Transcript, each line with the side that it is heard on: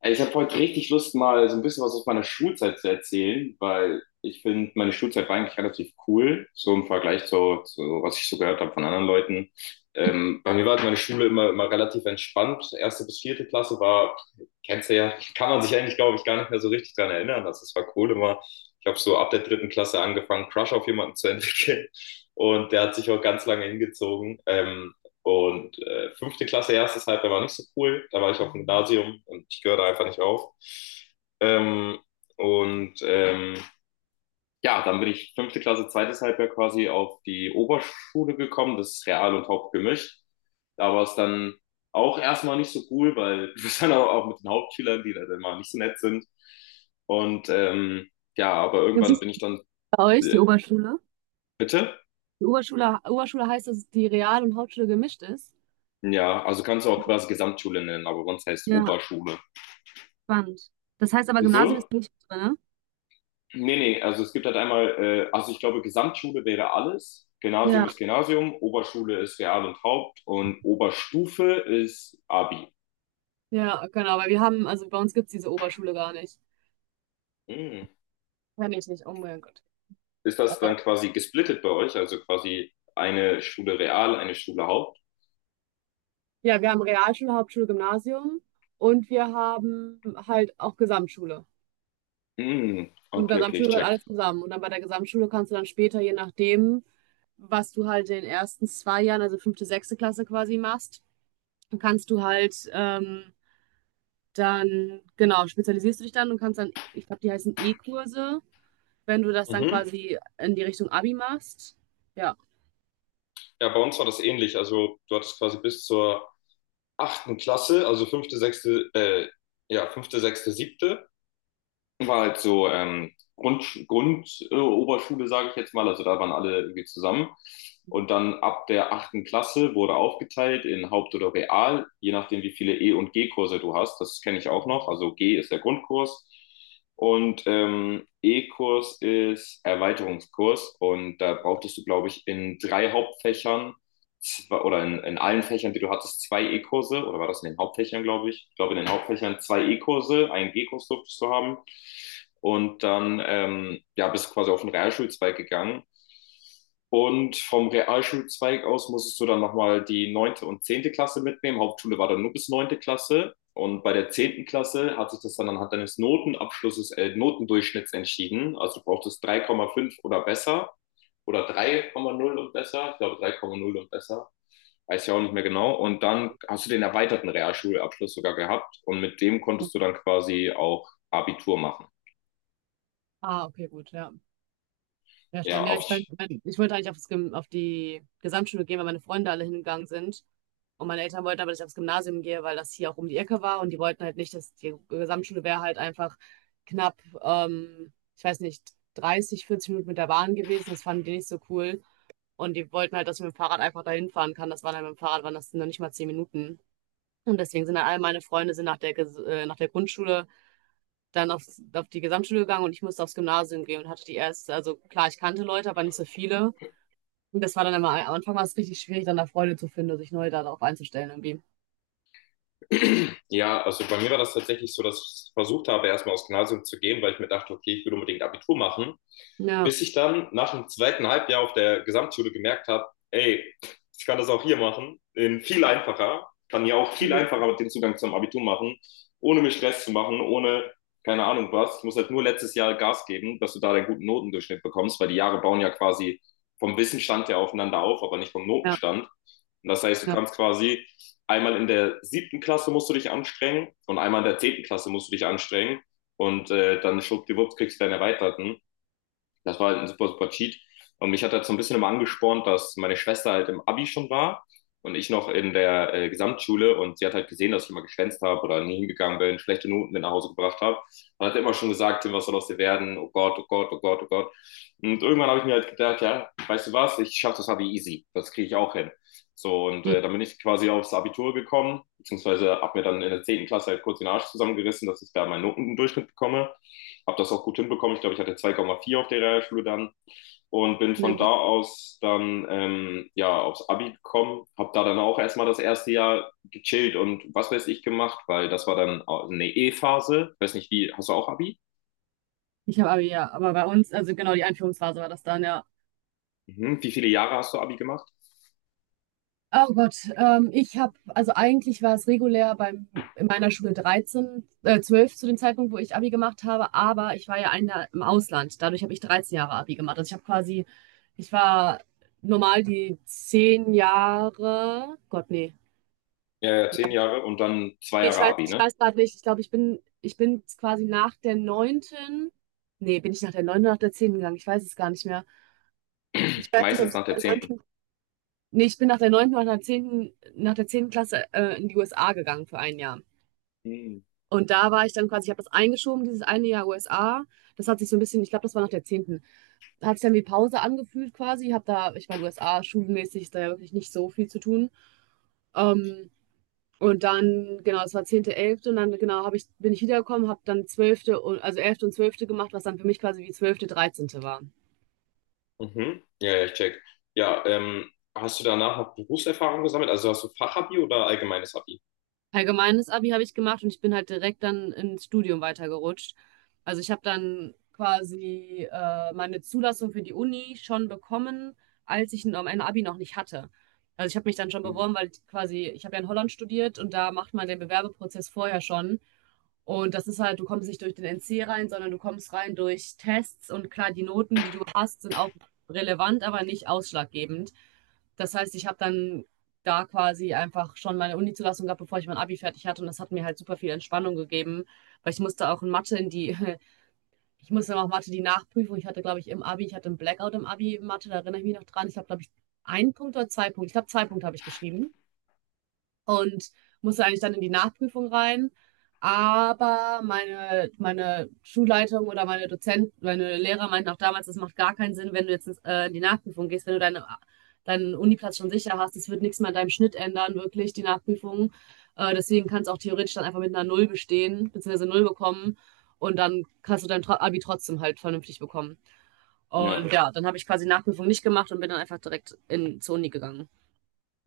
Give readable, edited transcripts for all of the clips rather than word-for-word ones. left: Ey, ich habe heute richtig Lust, mal so ein bisschen was aus meiner Schulzeit zu erzählen, weil ich finde, meine Schulzeit war eigentlich relativ cool, so im Vergleich zu was ich so gehört habe von anderen Leuten. Bei mir war halt meine Schule immer relativ entspannt. Erste bis vierte Klasse war, kennst du ja, kann man sich eigentlich, glaube ich, gar nicht mehr so richtig dran erinnern, dass es war cool immer. Ich habe so ab der dritten Klasse angefangen, Crush auf jemanden zu entwickeln, und der hat sich auch ganz lange hingezogen. Fünfte Klasse, erstes Halbjahr war nicht so cool. Da war ich auf dem Gymnasium und ich gehöre da einfach nicht auf. Ähm, und ähm, ja, dann bin ich fünfte Klasse, zweites Halbjahr quasi auf die Oberschule gekommen. Das ist Real und Haupt gemischt. Da war es dann auch erstmal nicht so cool, weil du bist dann auch mit den Hauptschülern, die dann mal nicht so nett sind. Und ja, aber
right: Wie
left: irgendwann
right: ist
left: bin ich dann,
right: bei euch die Oberschule?
left: bitte?
right: Die Oberschule, Oberschule heißt, dass es die Real- und Hauptschule gemischt ist.
left: Ja, also kannst du auch quasi Gesamtschule nennen, aber sonst heißt es
right: Ja,
left: Oberschule.
right: spannend. Das heißt aber, Gymnasium
left: Wieso?
right: ist nicht drin, ne?
left: Nee, nee, also es gibt halt einmal, also ich glaube, Gesamtschule wäre alles. Gymnasium
right: Ja.
left: ist Gymnasium, Oberschule ist Real und Haupt und Oberstufe ist Abi.
right: Ja, genau, weil wir haben, also bei uns gibt es diese Oberschule gar nicht.
left: Hm.
right: Kenn ich nicht, oh mein Gott.
left: Ist das
right: Äh,
left: dann quasi gesplittet bei euch? Also quasi eine Schule Real, eine Schule Haupt?
right: Ja, wir haben Realschule, Hauptschule, Gymnasium und wir haben halt auch Gesamtschule.
left: Hm.
right: Und
left: Okay, okay, ich
right: Gesamtschule gehört
left: check.
right: alles zusammen. Und dann bei der Gesamtschule kannst du dann später, je nachdem, was du halt in den ersten zwei Jahren, also fünfte, sechste Klasse quasi machst, dann kannst du halt dann, genau, spezialisierst du dich dann und kannst dann, ich glaube, die heißen E-Kurse, wenn du das dann
left: Mhm.
right: quasi in die Richtung Abi machst. Ja.
left: Ja, bei uns war das ähnlich. Also du hattest quasi bis zur achten Klasse, also fünfte, sechste, siebte. War halt so Grund Oberschule, sage ich jetzt mal. Also da waren alle irgendwie zusammen. Und dann ab der achten Klasse wurde aufgeteilt in Haupt- oder Real, je nachdem, wie viele E- und G-Kurse du hast. Das kenne ich auch noch. Also G ist der Grundkurs und E-Kurs ist Erweiterungskurs. Und da brauchtest du, glaube ich, in drei Hauptfächern zwei- oder in allen Fächern, die du hattest, zwei E-Kurse, oder war das in den Hauptfächern, glaube ich? Ich glaube, in den Hauptfächern zwei E-Kurse, einen G-Kurs durftest du haben. Und dann ja, bist du quasi auf den Realschulzweig gegangen. Und vom Realschulzweig aus musstest du dann nochmal die neunte und zehnte Klasse mitnehmen. Hauptschule war dann nur bis neunte Klasse. Und bei der zehnten Klasse hat sich das dann anhand deines Notendurchschnitts entschieden. Also du brauchtest drei Komma fünf oder besser oder drei Komma null und besser. Ich glaube drei Komma null und besser, weiß ja auch nicht mehr genau. Und dann hast du den erweiterten Realschulabschluss sogar gehabt und mit dem konntest du dann quasi auch Abitur machen.
right: Ah, okay, gut, ja. Ja,
left: Ja,
right: spannend. Ja,
left: auf,
right: ich wollte eigentlich auf die Gesamtschule gehen, weil meine Freunde alle hingegangen sind. Und meine Eltern wollten aber, dass ich aufs Gymnasium gehe, weil das hier auch um die Ecke war. Und die wollten halt nicht, dass die Gesamtschule wäre halt einfach knapp, ich weiß nicht, 30, 40 Minuten mit der Bahn gewesen. Das fanden die nicht so cool. Und die wollten halt, dass ich mit dem Fahrrad einfach dahin fahren kann. Das waren halt mit dem Fahrrad, waren das noch nicht mal zehn Minuten. Und deswegen sind dann all meine Freunde sind nach der, nach der Grundschule dann auf die Gesamtschule gegangen und ich musste aufs Gymnasium gehen und hatte die erste, also klar, ich kannte Leute, aber nicht so viele. Und das war dann immer, am Anfang war es richtig schwierig, dann da Freunde zu finden und sich neu darauf einzustellen irgendwie.
left: ja, also bei mir war das tatsächlich so, dass ich versucht habe, erstmal aufs Gymnasium zu gehen, weil ich mir dachte, okay, ich will unbedingt Abitur machen.
right: Ja,
left: Bis ich dann nach dem zweiten Halbjahr auf der Gesamtschule gemerkt habe, ey, ich kann das auch hier machen, in viel einfacher, kann ja auch viel
right: mhm.
left: einfacher den Zugang zum Abitur machen, ohne mir Stress zu machen, ohne keine Ahnung was. Ich muss halt nur letztes Jahr Gas geben, dass du da deinen guten Notendurchschnitt bekommst, weil die Jahre bauen ja quasi vom Wissenstand her aufeinander auf, aber nicht vom
right: Ja,
left: Notenstand. Und das heißt, du
right: ja.
left: kannst quasi einmal in der siebten Klasse musst du dich anstrengen und einmal in der zehnten Klasse musst du dich anstrengen. Und dann schwuppdiwupps kriegst du deinen Erweiterten. Das war halt ein super, super Cheat. Und mich hat das so ein bisschen immer angespornt, dass meine Schwester halt im Abi schon war und ich noch in der Gesamtschule, und sie hat halt gesehen, dass ich immer geschwänzt habe oder nie hingegangen bin, schlechte Noten mit nach Hause gebracht habe. Und hat immer schon gesagt, Tim, was soll aus dir werden? Oh Gott, oh Gott, oh Gott, oh Gott. Und irgendwann habe ich mir halt gedacht, ja, weißt du was, ich schaffe das Abi easy. Das kriege ich auch hin. So, und
right: Mhm.
left: dann bin ich quasi aufs Abitur gekommen, beziehungsweise habe mir dann in der zehnten Klasse halt kurz den Arsch zusammengerissen, dass ich da meinen Notendurchschnitt bekomme, habe das auch gut hinbekommen. Ich glaube, ich hatte 2,4 auf der Realschule dann und bin von
right: Ne.
left: da aus dann ja aufs Abi gekommen, habe da dann auch erstmal das erste Jahr gechillt und was weiß ich gemacht, weil das war dann eine E-Phase. Ich weiß nicht, wie hast du auch Abi?
right: Ich habe Abi, ja, aber bei uns, also genau, die Einführungsphase war das dann, ja.
left: Mhm. Wie viele Jahre hast du Abi gemacht?
right: Oh Gott, ich habe, also eigentlich war es regulär in meiner Schule 12 zu dem Zeitpunkt, wo ich Abi gemacht habe, aber ich war ja ein Jahr im Ausland. Dadurch habe ich 13 Jahre Abi gemacht. Also ich habe quasi, ich war normal die 10 Jahre, Gott, nee.
left: Ja, zehn Jahre und dann zwei
right: Nee, ich
left: Jahre
right: weiß,
left: Abi,
right: ich
left: ne?
right: weiß gerade nicht, ich glaube, ich bin quasi nach der neunten. Nee, bin ich nach der neunten oder nach der zehnten gegangen? Ich weiß es gar nicht mehr. Ich weiß nicht, ob
left: Meistens
right: ich
left: nach
right: nach
left: der
right: der
left: zehnten.
right: 9., nee, ich bin nach der neunten oder nach der zehnten Klasse, in die USA gegangen für ein Jahr.
left: Mhm.
right: Und da war ich dann quasi, ich habe das eingeschoben, dieses eine Jahr USA. Das hat sich so ein bisschen, ich glaube, das war nach der zehnten, hat sich dann wie Pause angefühlt quasi. Habe da, ich meine, USA schulmäßig ist da ja wirklich nicht so viel zu tun. Ähm, und dann, genau, es war zehnte, elfte und dann, genau, bin ich wiedergekommen, habe dann also elfte und zwölfte gemacht, was dann für mich quasi wie zwölfte, dreizehnte war.
left: Mhm. Ja, ja, ich check. Ja, hast du danach noch Berufserfahrung gesammelt? Also hast du Fachabi oder allgemeines Abi?
right: Allgemeines Abi habe ich gemacht und ich bin halt direkt dann ins Studium weitergerutscht. Also ich habe dann quasi meine Zulassung für die Uni schon bekommen, als ich noch mein Abi noch nicht hatte. Also ich habe mich dann schon
left: Mhm.
right: beworben, weil ich quasi, ich habe ja in Holland studiert und da macht man den Bewerbeprozess vorher schon. Und das ist halt, du kommst nicht durch den NC rein, sondern du kommst rein durch Tests und klar, die Noten, die du hast, sind auch relevant, aber nicht ausschlaggebend. Das heißt, ich habe dann da quasi einfach schon meine Uni-Zulassung gab, bevor ich mein Abi fertig hatte. Und das hat mir halt super viel Entspannung gegeben, weil ich musste auch in Mathe in die, ich musste auch Mathe die Nachprüfung. Ich hatte, glaube ich, im Abi, ich hatte einen Blackout im Abi Mathe, da erinnere ich mich noch dran. Ich habe, glaube ich, einen Punkt oder zwei Punkte. Ich glaube, zwei Punkte habe ich geschrieben und musste eigentlich dann in die Nachprüfung rein. Aber meine Schulleitung oder meine Dozent, meine Lehrer meinten auch damals, das macht gar keinen Sinn, wenn du jetzt in die Nachprüfung gehst, wenn du deinen Uniplatz schon sicher hast. Das wird nichts mehr an deinem Schnitt ändern, wirklich, die Nachprüfung. Deswegen kannst du auch theoretisch dann einfach mit einer Null bestehen, beziehungsweise Null bekommen. Und dann kannst du dein Abi trotzdem halt vernünftig bekommen. Und
left: Ja.
right: ja, dann habe ich quasi Nachprüfung nicht gemacht und bin dann einfach direkt zur Uni gegangen.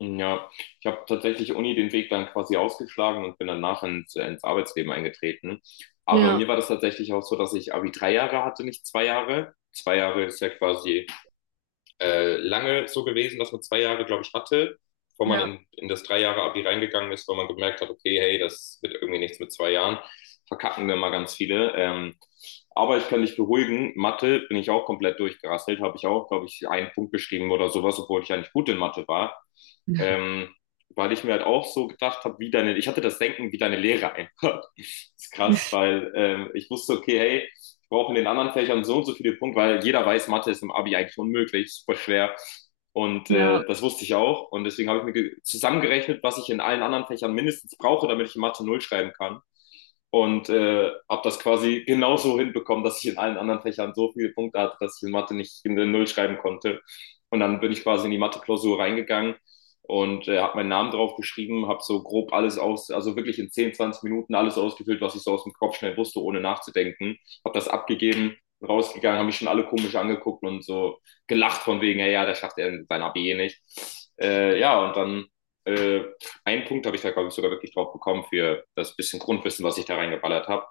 left: Ja, ich habe tatsächlich Uni den Weg dann quasi ausgeschlagen und bin danach ins Arbeitsleben eingetreten. Aber
right: Ja,
left: mir war das tatsächlich auch so, dass ich Abi drei Jahre hatte, nicht zwei Jahre. Zwei Jahre ist ja quasi lange so gewesen, dass man zwei Jahre, glaube ich, hatte, bevor man
right: ja,
left: in das drei Jahre Abi reingegangen ist, weil man gemerkt hat, okay, hey, das wird irgendwie nichts mit zwei Jahren. Verkacken wir mal ganz viele. Aber ich kann dich beruhigen, Mathe bin ich auch komplett durchgerasselt, habe ich auch, glaube ich, einen Punkt geschrieben oder sowas, obwohl ich eigentlich gut in Mathe war, ähm, weil ich mir halt auch so gedacht habe, wie deine, ich hatte das Denken, wie deine Lehre einfach. Ist krass, weil ich wusste, okay, hey, ich brauche in den anderen Fächern so und so viele Punkte, weil jeder weiß, Mathe ist im Abi eigentlich unmöglich, super schwer. Und
right: ja.
left: das wusste ich auch. Und deswegen habe ich mir zusammengerechnet, was ich in allen anderen Fächern mindestens brauche, damit ich in Mathe null schreiben kann. Und habe das quasi genauso hinbekommen, dass ich in allen anderen Fächern so viele Punkte hatte, dass ich in Mathe nicht in der Null schreiben konnte. Und dann bin ich quasi in die Mathe-Klausur reingegangen und habe meinen Namen drauf geschrieben, habe so grob alles aus, also wirklich in 10, 20 Minuten alles ausgefüllt, was ich so aus dem Kopf schnell wusste, ohne nachzudenken. Habe das abgegeben, rausgegangen, haben mich schon alle komisch angeguckt und so gelacht von wegen, ja, ja, der schafft er sein A B nicht. Ja, und dann äh, einen Punkt habe ich da, glaube ich, sogar wirklich drauf bekommen für das bisschen Grundwissen, was ich da reingeballert habe.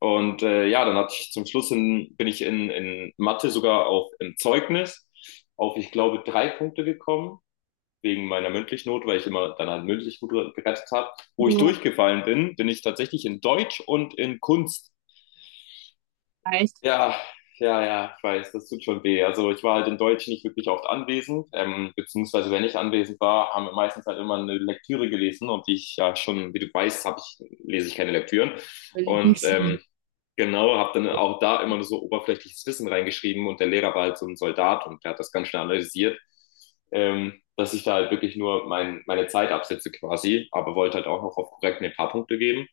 left: Und ja, dann hatte ich zum Schluss bin ich in Mathe sogar auch im Zeugnis auf, ich glaube, drei Punkte gekommen wegen meiner mündlichen Note, weil ich immer dann halt mündlich gut gerettet habe, wo ich
right: Ja.
left: durchgefallen bin, bin ich tatsächlich in Deutsch und in Kunst,
right: Echt?
left: ja, ja, ja, ich weiß, das tut schon weh. Also ich war halt in Deutsch nicht wirklich oft anwesend, beziehungsweise wenn ich anwesend war, haben wir meistens halt immer eine Lektüre gelesen, und die ich ja schon, wie du weißt, lese ich keine Lektüren.
right: Mein
left: Und
right: Lieblingsfach.
left: genau, habe dann auch da immer nur so oberflächliches Wissen reingeschrieben, und der Lehrer war halt so ein Soldat und der hat das ganz schnell analysiert, dass ich da halt wirklich nur meine Zeit absetze quasi, aber wollte halt auch noch auf korrekt mir ein paar Punkte geben.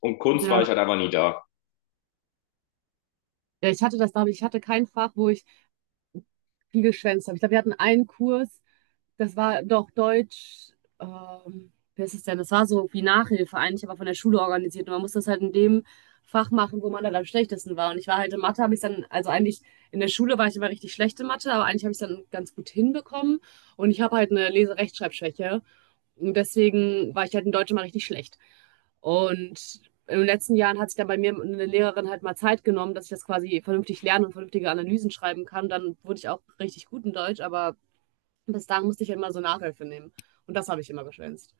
left: Und Kunst war ich
right: Ja.
left: halt einfach nie da.
right: Ja, ich hatte das, glaube ich, ich hatte kein Fach, wo ich viel geschwänzt habe. Ich glaube, wir hatten einen Kurs, das war doch Deutsch, wie ist es denn? Das war so wie Nachhilfe eigentlich, aber von der Schule organisiert. Und man musste das halt in dem Fach machen, wo man dann am schlechtesten war. Und ich war halt in Mathe, habe ich dann, also eigentlich in der Schule war ich immer richtig schlechte Mathe, aber eigentlich habe ich es dann ganz gut hinbekommen. Und ich habe halt eine Lese-Rechtschreibschwäche. Und deswegen war ich halt in Deutsch immer richtig schlecht. Und in den letzten Jahren hat sich dann bei mir eine Lehrerin halt mal Zeit genommen, dass ich das quasi vernünftig lerne und vernünftige Analysen schreiben kann. Dann wurde ich auch richtig gut in Deutsch, aber bis dahin musste ich halt immer so Nachhilfe nehmen. Und das habe ich immer geschwänzt.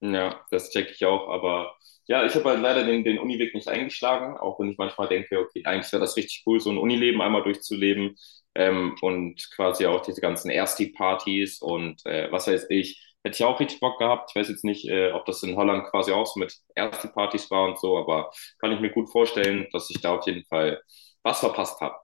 left: Ja, das checke ich auch, aber ja, ich habe halt leider den Uniweg nicht eingeschlagen, auch wenn ich manchmal denke, okay, eigentlich wäre das richtig cool, so ein Unileben einmal durchzuleben, und quasi auch diese ganzen Ersti-Partys und was weiß ich, hätte ich auch richtig Bock gehabt. Ich weiß jetzt nicht, ob das in Holland quasi auch so mit Ersti-Partys war und so, aber kann ich mir gut vorstellen, dass ich da auf jeden Fall was verpasst habe.